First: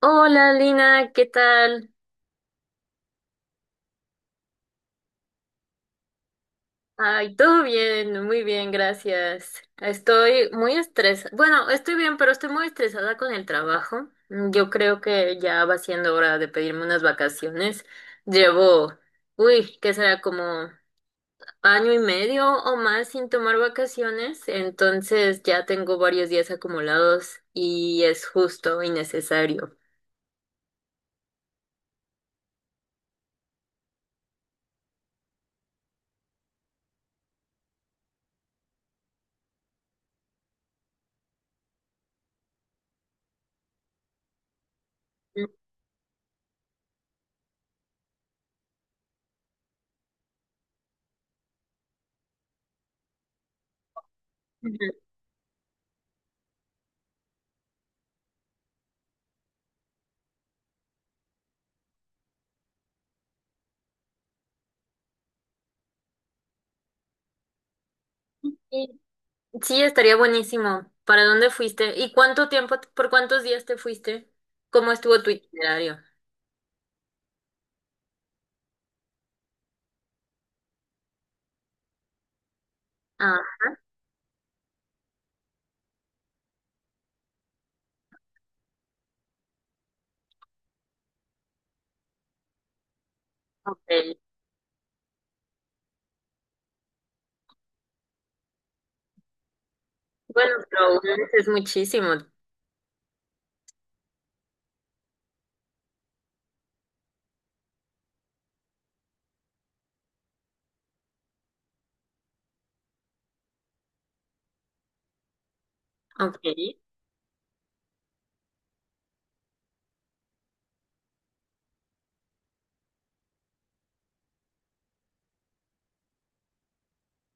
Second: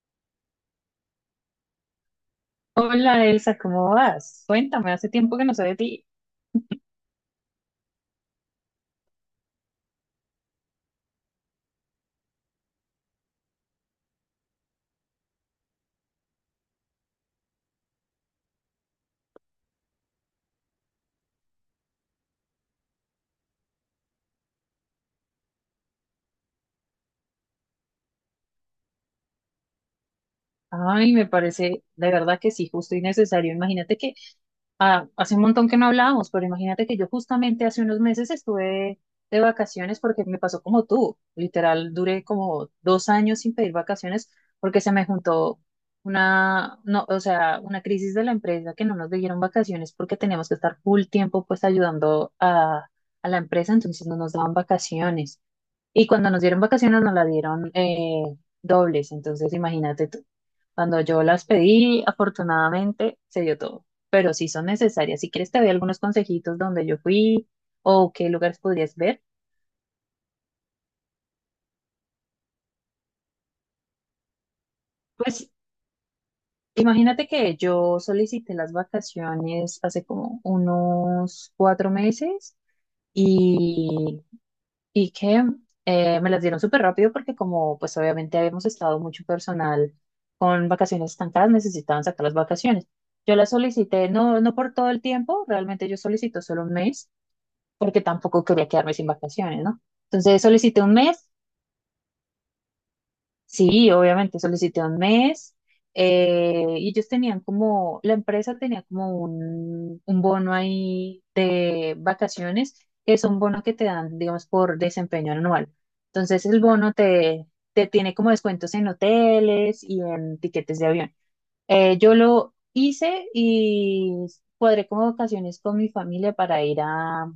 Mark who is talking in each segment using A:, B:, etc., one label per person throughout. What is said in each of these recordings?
A: Hola Lina, ¿qué tal?
B: Hola Elsa, ¿cómo vas? Cuéntame, hace tiempo que no sé de ti.
A: Ay, todo bien, muy bien, gracias. Estoy muy estresada. Bueno, estoy bien, pero estoy muy estresada con el trabajo. Yo creo que ya va siendo hora de pedirme unas vacaciones. Llevo, uy, ¿qué será? Como año y medio o más sin tomar vacaciones. Entonces ya tengo varios días acumulados y es justo y necesario.
B: Ay, me parece de verdad que sí, justo y necesario. Hace un montón que no hablábamos, pero imagínate que yo justamente hace unos meses estuve de vacaciones porque me pasó como tú. Literal, duré como dos años sin pedir vacaciones porque se me juntó una, no, o sea, una crisis de la empresa que no nos dieron vacaciones porque teníamos que estar full tiempo pues ayudando a la empresa, entonces no nos daban
A: Ujú.
B: vacaciones. Y cuando nos dieron vacaciones nos la dieron dobles, entonces imagínate tú. Cuando yo las pedí, afortunadamente se dio todo, pero sí son necesarias. Si quieres te doy algunos consejitos donde yo fui o qué lugares podrías ver.
A: Sí, estaría buenísimo. ¿Para dónde fuiste? ¿Y cuánto tiempo, por cuántos días te fuiste? ¿Cómo estuvo tu
B: Pues
A: itinerario?
B: imagínate que yo solicité las vacaciones hace como unos cuatro meses
A: Ah,
B: y y que me las dieron súper rápido porque como pues obviamente habíamos estado mucho personal con vacaciones estancadas, necesitaban sacar las vacaciones. Yo las solicité,
A: ok.
B: no, no por todo el tiempo, realmente yo solicito solo un mes porque tampoco quería quedarme sin vacaciones, ¿no? Entonces
A: Bueno,
B: solicité
A: pero
B: un
A: un
B: mes.
A: mes es muchísimo.
B: Sí, obviamente, solicité un mes, y ellos tenían como, la empresa tenía como un bono ahí de vacaciones, que es un bono que te dan, digamos, por desempeño anual. Entonces
A: Ok.
B: el bono te, Te tiene como descuentos en hoteles y en tiquetes de avión. Yo lo hice y cuadré como vacaciones con mi familia para ir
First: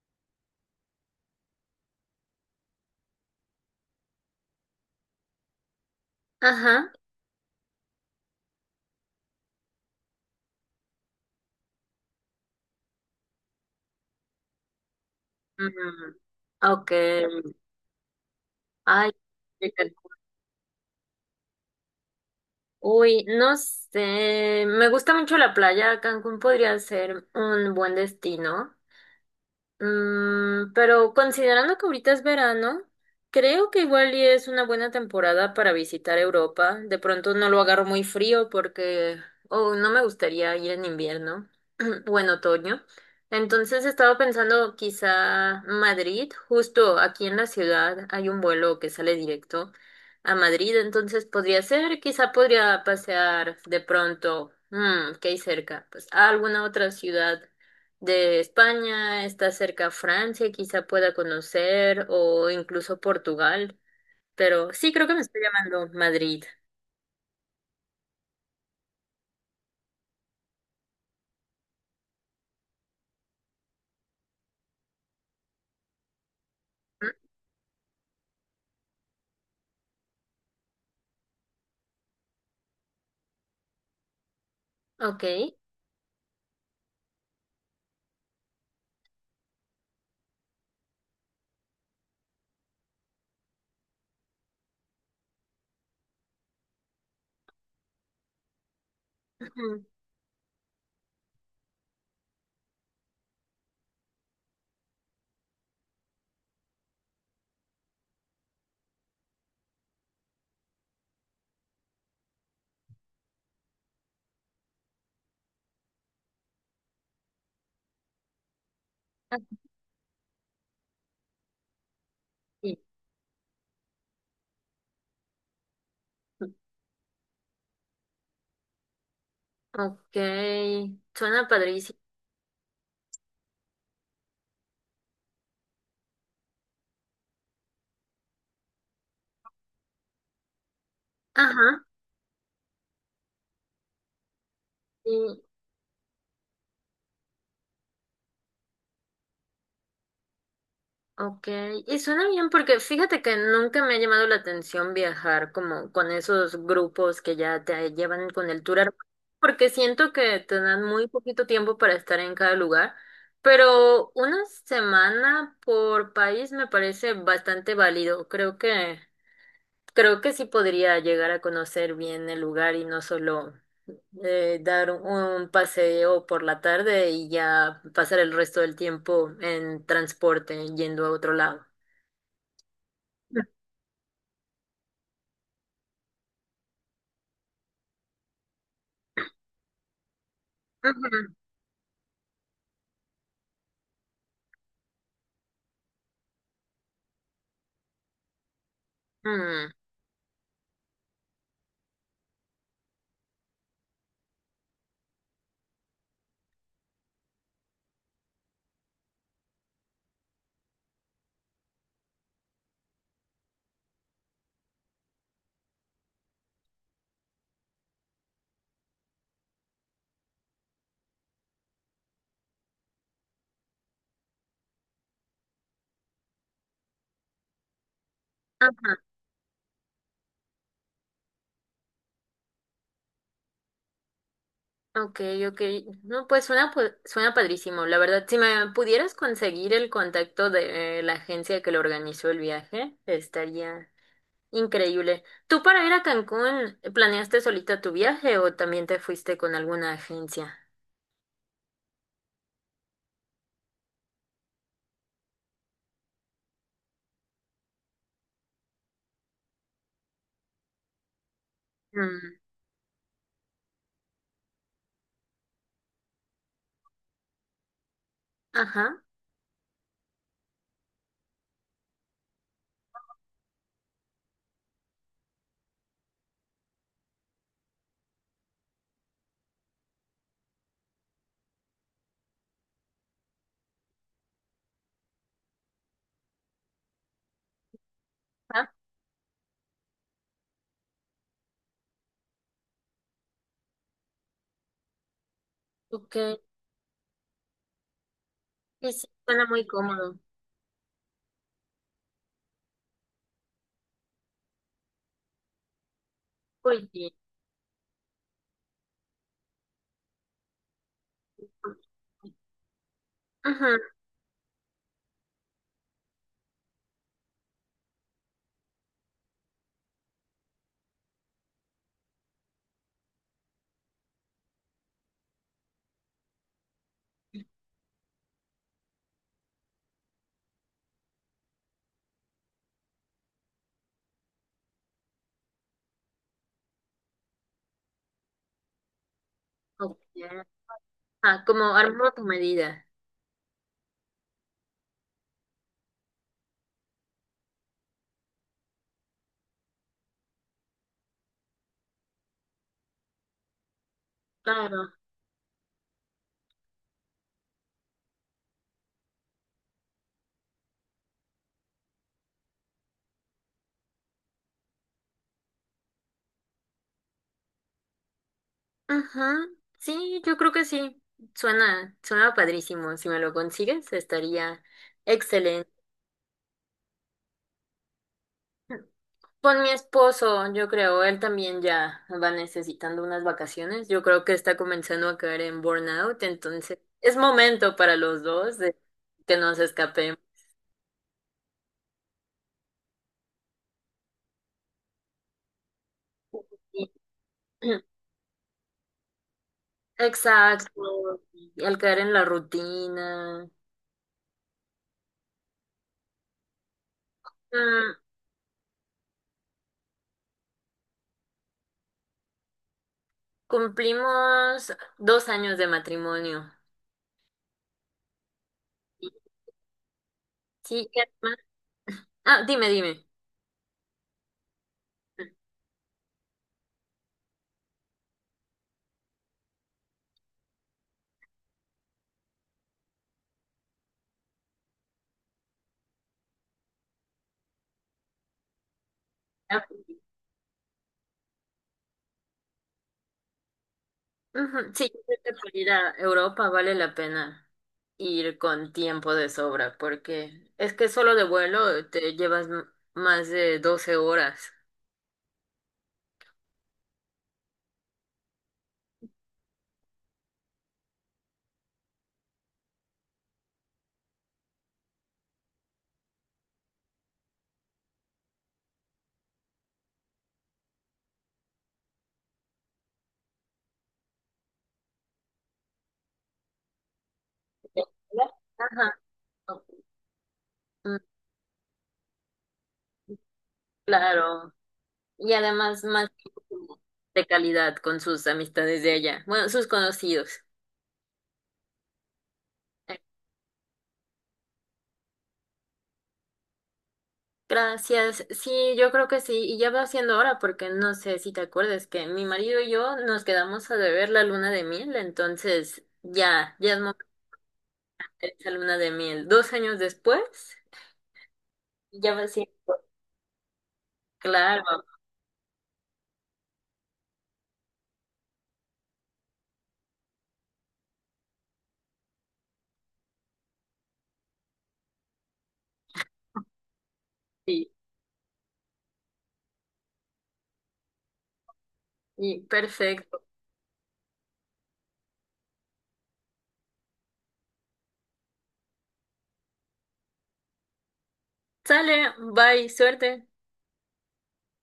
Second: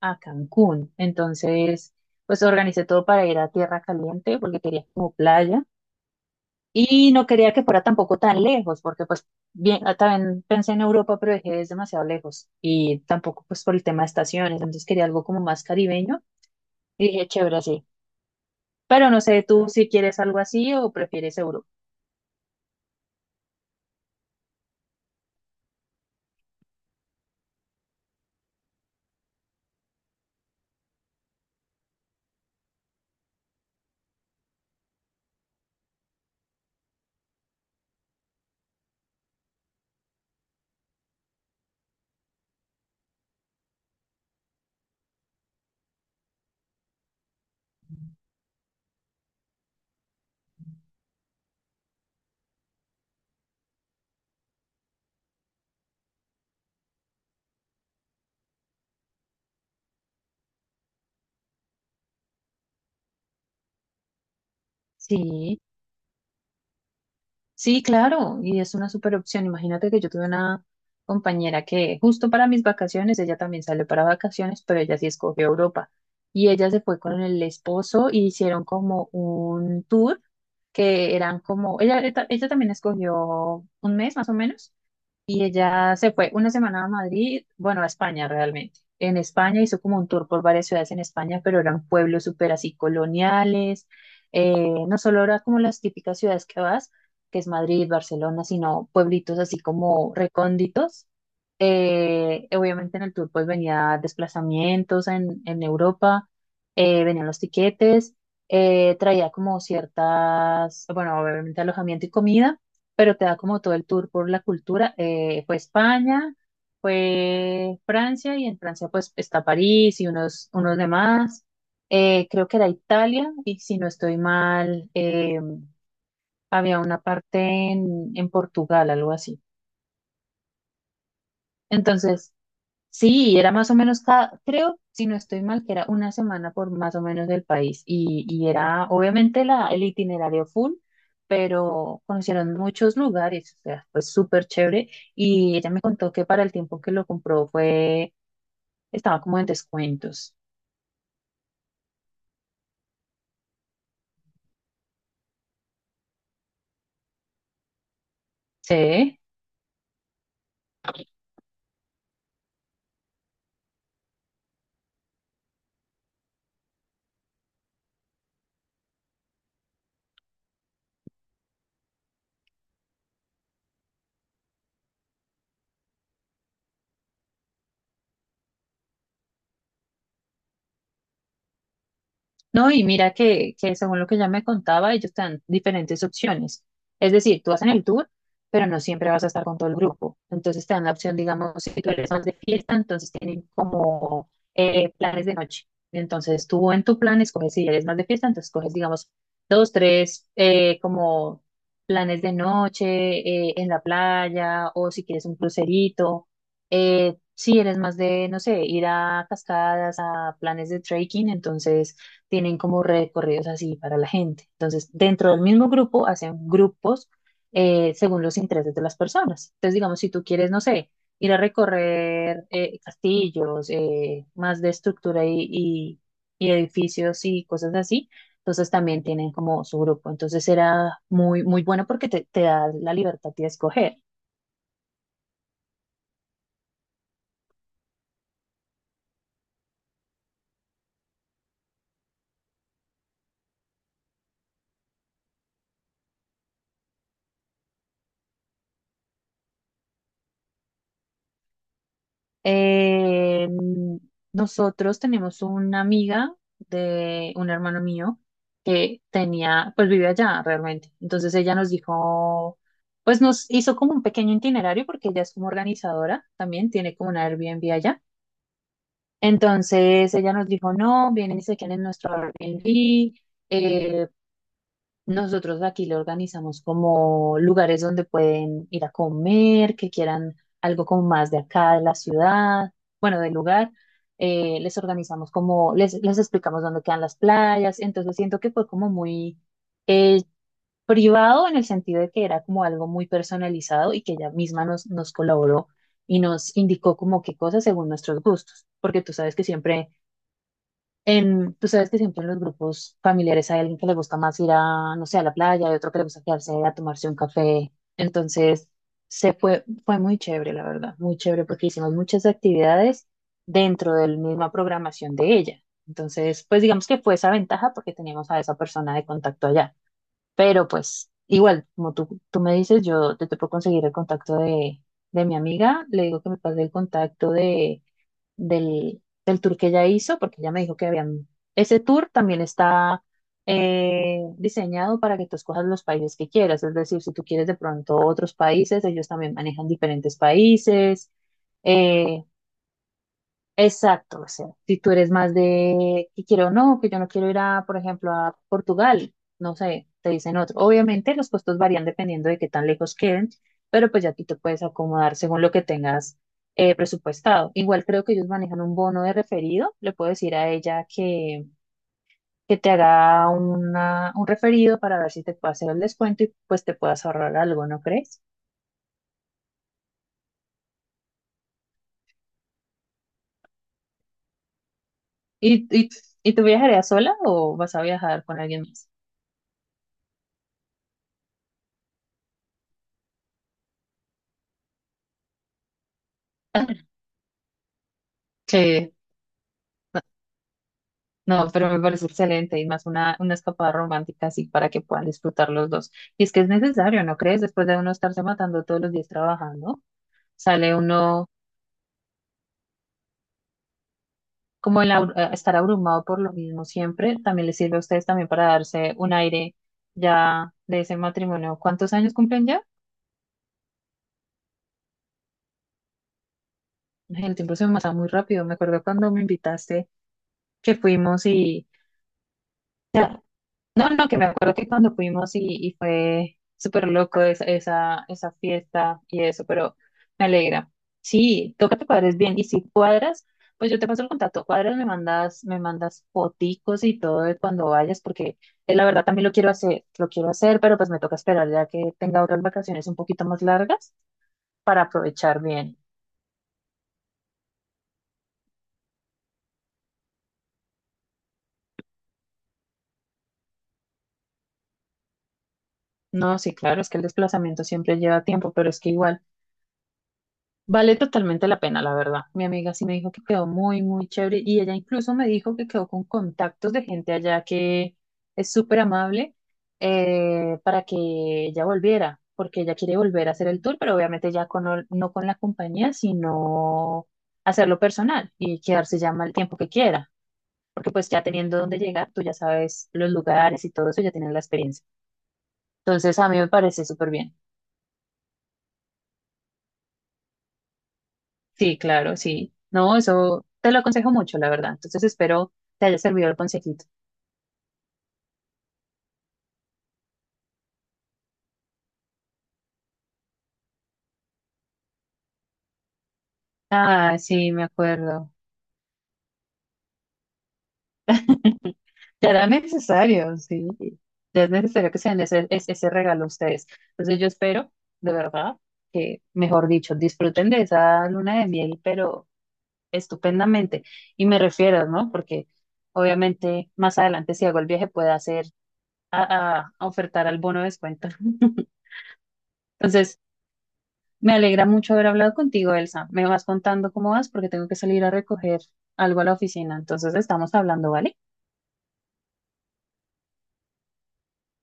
B: a Cancún. Entonces, pues organicé todo para ir a Tierra Caliente porque quería como playa.
A: Ajá.
B: Y no quería que fuera tampoco tan lejos, porque pues bien, ah, también pensé en Europa, pero dije, es demasiado lejos. Y tampoco pues por el tema de estaciones, entonces quería algo como más
A: Mm,
B: caribeño.
A: ok.
B: Y dije, chévere, sí. Pero
A: Ay,
B: no sé, tú
A: de
B: si
A: Cancún.
B: quieres algo así o prefieres Europa.
A: Uy, no sé. Me gusta mucho la playa. Cancún podría ser un buen destino. Pero considerando que ahorita es verano, creo que igual y es una buena temporada para visitar Europa. De pronto no lo agarro muy frío porque oh, no me gustaría ir en invierno o en otoño. Entonces estaba pensando quizá Madrid, justo aquí en la ciudad hay un vuelo que sale directo a Madrid, entonces podría ser, quizá podría pasear de pronto, que hay cerca, pues a alguna otra ciudad de España, está cerca Francia, quizá pueda conocer, o incluso Portugal, pero sí creo que me está
B: Sí.
A: llamando Madrid.
B: Sí, claro, y es una super opción. Imagínate que yo tuve una compañera que justo para mis vacaciones, ella también salió para vacaciones, pero ella sí escogió Europa. Y ella se fue
A: ¿Mm?
B: con el esposo y hicieron como un tour que eran como, ella también escogió un mes más o menos
A: Ok.
B: y ella se fue una semana a Madrid, bueno, a España realmente. En España hizo como un tour por varias ciudades en España, pero eran pueblos súper así coloniales. No solo era como las típicas ciudades que vas, que es Madrid, Barcelona, sino pueblitos así
A: Ujú.
B: como recónditos. Obviamente en el tour pues venía desplazamientos en Europa, venían los tiquetes, traía como ciertas, bueno, obviamente alojamiento y comida pero te da como todo el tour por la cultura. Fue España, fue Francia y en Francia pues
A: Ah,
B: está París y unos, unos demás. Creo que era
A: sí.
B: Italia y si no estoy mal, había una parte en Portugal, algo así.
A: Ok, suena padrísimo.
B: Entonces, sí, era más o menos cada, creo, si no estoy mal, que era una semana por más o menos del país. Y era obviamente el itinerario full,
A: Ajá.
B: pero conocieron muchos lugares, o sea, fue súper chévere.
A: Sí.
B: Y ella me contó que para el tiempo que lo compró fue, estaba como en descuentos.
A: Ok, y suena bien porque fíjate que nunca me ha llamado la atención viajar como con esos grupos que ya te llevan con el tour, armado,
B: Sí.
A: porque siento que te dan muy poquito tiempo para estar en cada lugar, pero una semana por país me parece bastante válido. Creo que sí podría llegar a conocer bien el lugar y no solo dar un paseo por la tarde y ya pasar el resto del tiempo en transporte yendo a otro lado.
B: No, y mira que según lo que ya me contaba, ellos te dan diferentes opciones. Es decir, tú vas en el tour, pero no siempre vas a estar con todo el grupo. Entonces te dan la opción,
A: Ujú,
B: digamos, si tú eres más de fiesta, entonces tienen como planes de noche. Entonces tú en tu plan escoges, si eres más de fiesta, entonces coges, digamos, dos,
A: mm,
B: tres, como planes de noche en la playa o si quieres un crucerito. Si eres más de, no sé, ir a cascadas, a planes de trekking, entonces tienen como recorridos así para la gente. Entonces, dentro del mismo grupo hacen grupos según los intereses de las personas. Entonces, digamos, si tú quieres, no sé, ir a recorrer castillos, más de estructura y edificios y cosas así, entonces también tienen como su grupo. Entonces, era muy, muy bueno porque te da la libertad de escoger.
A: ok, ok. No, pues suena padrísimo. La verdad, si me pudieras conseguir el contacto de la agencia que lo organizó el viaje, estaría increíble. ¿Tú para ir a Cancún planeaste solita tu viaje o también te fuiste con alguna agencia?
B: Eh, Nosotros tenemos una amiga de un hermano mío que tenía, pues vive allá realmente. Entonces ella nos
A: Mm,
B: dijo, pues nos hizo como un pequeño itinerario porque ella es como organizadora también, tiene como una Airbnb allá.
A: ajá.
B: Entonces ella nos dijo, no, vienen y se quedan en nuestro Airbnb, eh, nosotros aquí lo organizamos como lugares donde pueden ir a comer, que quieran algo como más de acá, de la ciudad, bueno, del lugar. Les les explicamos dónde quedan las playas. Entonces siento que fue
A: Ah,
B: como muy eh, privado en el sentido de que era como algo muy personalizado y que ella misma nos colaboró
A: ok.
B: y nos indicó como qué cosas según nuestros gustos,
A: Sí,
B: porque
A: sí,
B: tú sabes que
A: suena muy
B: siempre
A: cómodo.
B: tú sabes que siempre en los grupos familiares hay alguien que le gusta más ir a, no sé, a la playa, y otro que le gusta quedarse a
A: Muy
B: tomarse
A: bien.
B: un café. Entonces, fue muy chévere, la verdad, muy chévere porque hicimos muchas actividades
A: Ujú,
B: dentro de la misma programación de ella. Entonces, pues digamos que fue esa ventaja porque teníamos a esa persona de contacto allá. Pero pues, igual, como tú me dices, yo te puedo conseguir el contacto de mi amiga, le digo que me pase el contacto de del tour que ella hizo, porque ella me dijo que habían... Ese tour también está diseñado para que tú escojas los países que quieras, es decir, si tú quieres de pronto otros países, ellos también manejan
A: ok.
B: diferentes países.
A: Ah, como armó tu
B: eh,
A: medida.
B: Exacto, o sea, si tú eres más de que quiero o no, que yo no quiero ir a, por ejemplo, a Portugal, no sé, te dicen otro. Obviamente los costos varían dependiendo de qué tan lejos queden, pero pues ya tú te puedes
A: Claro.
B: acomodar según lo que tengas presupuestado. Igual creo que ellos manejan un bono de referido, le puedo decir a ella que te haga una, un referido para ver si te puede hacer el descuento y pues te puedas ahorrar algo, ¿no crees?
A: Ajá, sí, yo creo que sí. Suena, suena padrísimo. Si me lo consigues, estaría
B: ¿Y,
A: excelente.
B: y, y tú viajarías sola o vas a viajar con alguien más?
A: Con mi esposo, yo creo, él también ya va necesitando unas vacaciones. Yo creo que está comenzando a caer en burnout, entonces es momento para los dos de que nos escapemos.
B: No, pero me parece excelente y más una escapada romántica así para que puedan disfrutar los dos. Y es que es
A: Sí.
B: necesario, ¿no crees? Después de uno estarse matando todos los días trabajando, sale
A: Exacto.
B: uno
A: Y al caer en la rutina.
B: como estar abrumado por lo mismo siempre, también les sirve a
A: Mm,
B: ustedes también para darse un aire ya de ese matrimonio. ¿Cuántos años cumplen ya?
A: Cumplimos 2 años de matrimonio.
B: El tiempo se me pasa muy rápido. Me acuerdo cuando me invitaste que
A: Sí,
B: fuimos y...
A: ah, dime, dime.
B: No, no, que me acuerdo que cuando fuimos y fue súper loco esa fiesta y eso, pero me alegra. Sí, toca que cuadres bien. Y si cuadras, pues yo te paso el contacto. Cuadras, me mandas foticos y todo de cuando vayas, porque la verdad también
A: Ah,
B: lo quiero hacer, pero pues me toca esperar ya que tenga otras vacaciones un poquito más largas
A: ujú,
B: para
A: sí, yo creo que
B: aprovechar
A: para ir
B: bien.
A: a Europa vale la pena ir con tiempo de sobra, porque es que solo de vuelo te llevas más de 12 horas.
B: No, sí, claro, es que el desplazamiento siempre lleva tiempo, pero es que igual. Vale totalmente la pena, la verdad. Mi amiga sí me dijo que quedó muy, muy chévere y ella incluso me dijo que quedó con contactos de gente allá que es súper amable para que ella volviera, porque ella quiere volver a hacer el tour, pero obviamente ya no con la compañía, sino hacerlo
A: ¿De vuelo?
B: personal y
A: Ajá.
B: quedarse ya mal tiempo que quiera, porque
A: Mm,
B: pues ya teniendo dónde llegar, tú ya sabes los lugares y todo eso, ya tienes la
A: claro.
B: experiencia.
A: Y además más
B: Entonces a mí
A: tiempo
B: me
A: como
B: parece súper
A: de
B: bien.
A: calidad con sus amistades de allá, bueno, sus conocidos.
B: Sí, claro, sí. No, eso te lo aconsejo mucho, la verdad. Entonces espero te haya servido el consejito.
A: Gracias. Sí, yo creo que sí. Y ya va siendo hora porque no sé si te acuerdas que mi marido y yo nos quedamos a deber la luna de miel. Entonces, ya, ya es momento
B: Ah, sí, me acuerdo.
A: de esa luna de miel. 2 años después, ya va
B: Ya era
A: siendo.
B: necesario, sí. Ya es
A: Claro,
B: necesario que se den ese regalo a ustedes. Entonces yo espero, de verdad, que, mejor dicho, disfruten de esa luna de miel, pero estupendamente. Y me refiero, ¿no? Porque obviamente más adelante, si hago el
A: sí.
B: viaje, pueda hacer a ofertar al bono de descuento.
A: Y
B: Entonces...
A: perfecto.
B: Me alegra mucho haber hablado contigo, Elsa. Me vas contando cómo vas porque tengo que salir a recoger algo a la oficina. Entonces estamos hablando, ¿vale?
A: Sale, bye, suerte.